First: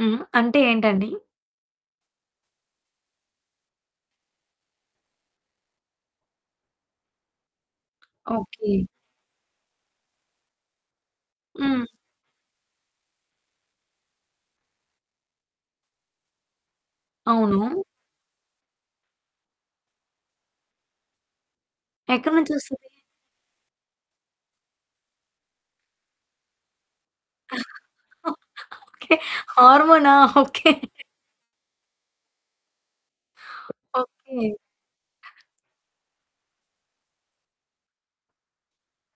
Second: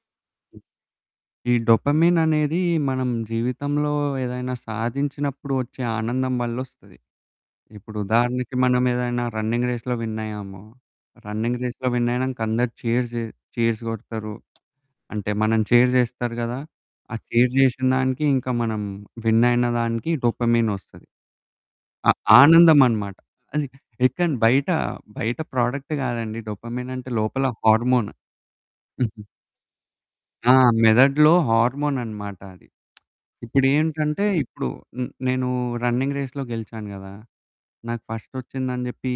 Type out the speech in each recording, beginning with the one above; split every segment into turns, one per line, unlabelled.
హ్మ్. అంటే ఏంటండి?
ఈ డోపమిననేది మనం జీవితంలో ఏదైనా సాధించినప్పుడు ఓచ్చే ఆనందం వల్లోస్తది. ఇప్పుడు ఉదాహరణకి,
ఓకే.
మనం ఏదైనా రన్నింగ్ రేస్‌‌లో విన్ అయ్యాము. రన్నింగ్
హ్మ్.
రేస్‌లో వినైనంక అందరు చీర్స్ చె చీర్స్ కొడతారు. అంటే మననీ చీర్ చేస్తారు గదా! ఆ చీర్
అవును.
చేసిన దానికి ఇంక మనం వినైన దానికి డోపమైన్ ఓస్తది. అ
ఎక్కడి నుంచోస్తది?
ఆనందమన్నమాట. అది ఎక్కడ బయట బయట ప్రొడక్ట్ కాదండి. డోపమైన్ అంటే లోపల హార్మోను.
ఓకే. హార్మోనా?
ఆ!
ఓకే.
మెదడులో హార్మోన్ అన్నమాట అది. ఇప్పుడేంటంటే
ఓకే.
ఇప్పుడు హ్మ్, నేను రన్నింగ్ రేస్‌లో గెలిచాను గదా! నాకు ఫస్టోచ్చిందని జేప్పీ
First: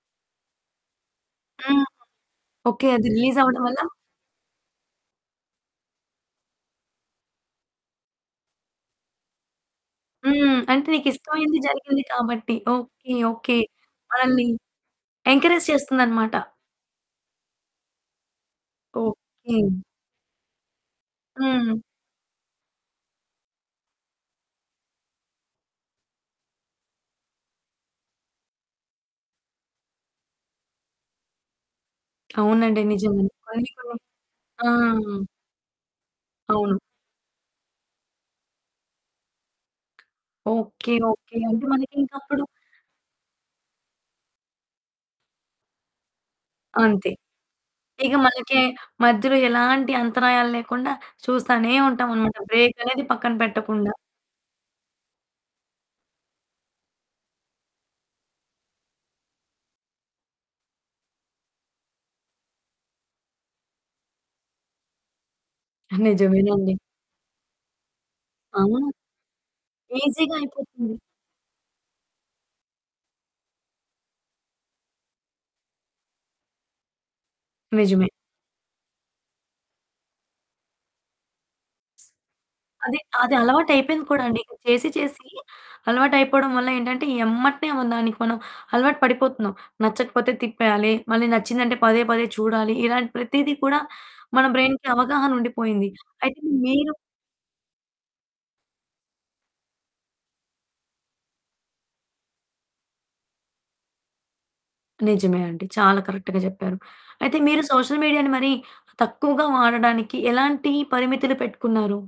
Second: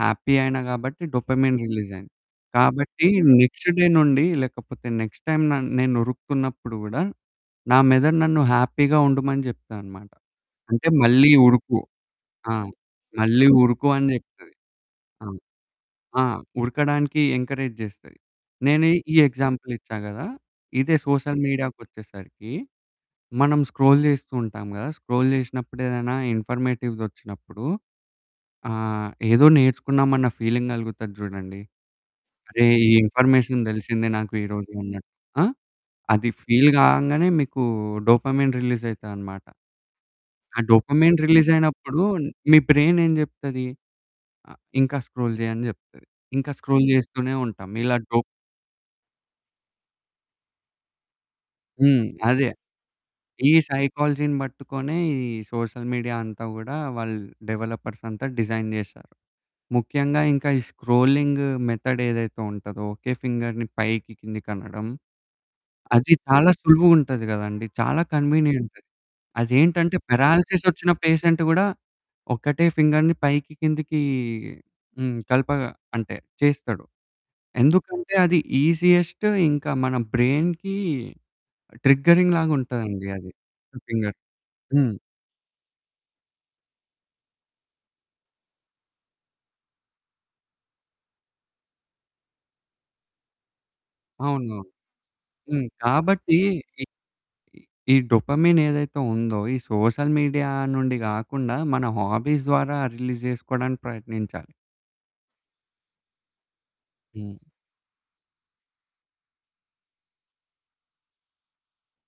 హ్యాపీ అయినా కాబట్టి డోపమైన్
హ్మ్.
రిలీజైంది.
ఓకే. అది
కాబట్టి
రిలీజ్ అవ్వడం
నెక్స్ట్
వల్ల
డే నుండి లేకపోతే నెక్స్ట్ టైమ్ న నేను ఉరుకుతున్నప్పుడు కూడా నా మెదడు నన్ను హ్యాపీగా ఉండమని చెప్తాదన్నమాట.
హ్మ్. అంటే
అంటే
నీకు
"మళ్ళీ
ఇష్టమైనది
ఉరుకు"
జరిగింది
ఆ!
కాబట్టి. ఓకే.
మళ్ళీ
ఓకే.
ఉరుకు అనే
మనల్ని
చెప్తది. ఆ!
ఎంకరేజ్
ఆ!
చేస్తుందన్నమాట.
ఉరకడానికి ఎంకరేజ్ జేస్తది. నేని ఈ
ఓకే.
ఎగ్జాంపులిచ్చా గదా! ఇదే సోషల్
హ్మ్.
మీడియాకొచ్చేసరికి మనం స్క్రోల్ చేస్తూ ఉంటాం గదా! స్క్రోల్ చేసినప్పుడు ఏదైనా ఇన్ఫర్మేటివ్‌ది వచ్చినప్పుడు ఆహ్, ఏదో నేర్చుకున్నామన్న ఫీలింగ్ కలుగుతది చూడండి. "అరే!
అవునండి.
ఈ
నిజమే.
ఇన్ఫర్మేషన్
[unintelligible]
తెలిసిందే నాకు
ఆ!
ఈరోజు అన్నట్టు." ఆ? అది ఫీల్
అవును.
కంగానే మీకూ డోపమైన్ రిలీజైతది అన్నమాట. ఆ
ఓకే.
Dopamine
okay. అంటే
రిలీజైనప్పుడు
మనకింక అప్పుడు
మీ బ్రైన్ ఏం చెప్తది? ఆ ఇంక స్క్రోల్ చెయ్యి అని చెప్తది. ఇంక స్క్రోల్
అంతే.
చేస్తూనే ఉంటాం. ఇలా
ఇక
డో
మనకి మధ్యలో ఎలాంటి అంతరాయాలు లేకుండా చూస్తానే
హ్మ్.
ఉంటామన్నమాట.
అదే.
బ్రేక్ అనేది పక్కన
ఈ
పెట్టకుండా.
సైకాలజీని పట్టుకునే ఈ సోషల్ మీడియా అంతా కూడా వాళ్ళు డెవలపర్స్ అంతా డిజైన్ చేసారు. ముఖ్యంగా ఇంక ఈ స్క్రోలింగు మెథడ్ ఏదైతే ఉంటదో ఒకే ఫింగర్‌ని పైకి, కిందకి అనడం అది చాలా
నిజమేనండి.
సులువుగా ఉంటుంది కదండీ. చాలా కన్వీనియంట్.
అవును.
అదేంటంటే
ఈసీగా
పారాలిసిస్ ఓచ్చిన
అయిపోతుంది.
పేషెంట్ కూడా ఒక్కటే ఫింగర్‌ని పైకి కిందకీ హ్మ్, కలపగా అంటే చేస్తాడు.
నిజమే.
ఎందుకంటే అది ఈజియెస్ట్. ఇంక మన బ్రైన్‌కి ట్రిగ్గరింగ్ లాగా
అది
ఉంటదండి. అది
అది అలవాటైపోయింది
ఫింగర్
కూడా అండి. చేసి
హ్మ్.
చేసి అలవాటైపోవడం వల్ల ఏంటంటే ఎమ్మట్నే మన దానికి మనం అలవాటు పడిపోతున్నాం. నచ్చకపోతే తిప్పేయాలి. మళ్ళి నచ్చింది అంటే పదే పదే చూడాలి. ఇలాంటి ప్రతిది కూడా మన
అవును.
బ్రైన్‌కి అవగాహన
హ్మ్.
ఉండిపోయింది.
కాబట్టి
అయితే
ఈ
మీరు
ఈ డోపమైన్ ఏదైతే ఉందో ఈ సోషల్ మీడియా నుండి కాకుండా మన హాబీస్ ద్వారా రిలీజ్ చేసుకోవడానికి ప్రయత్నించాలి.
నిజమే అండి. చాలా కరెక్ట్‌గా చెప్పారు.
హ్మ్.
అయితే మీరు సోషల్ మీడియాని మరి తక్కువగా వాడడానికి ఎలాంటి పరిమితులు పెట్టుకున్నారు?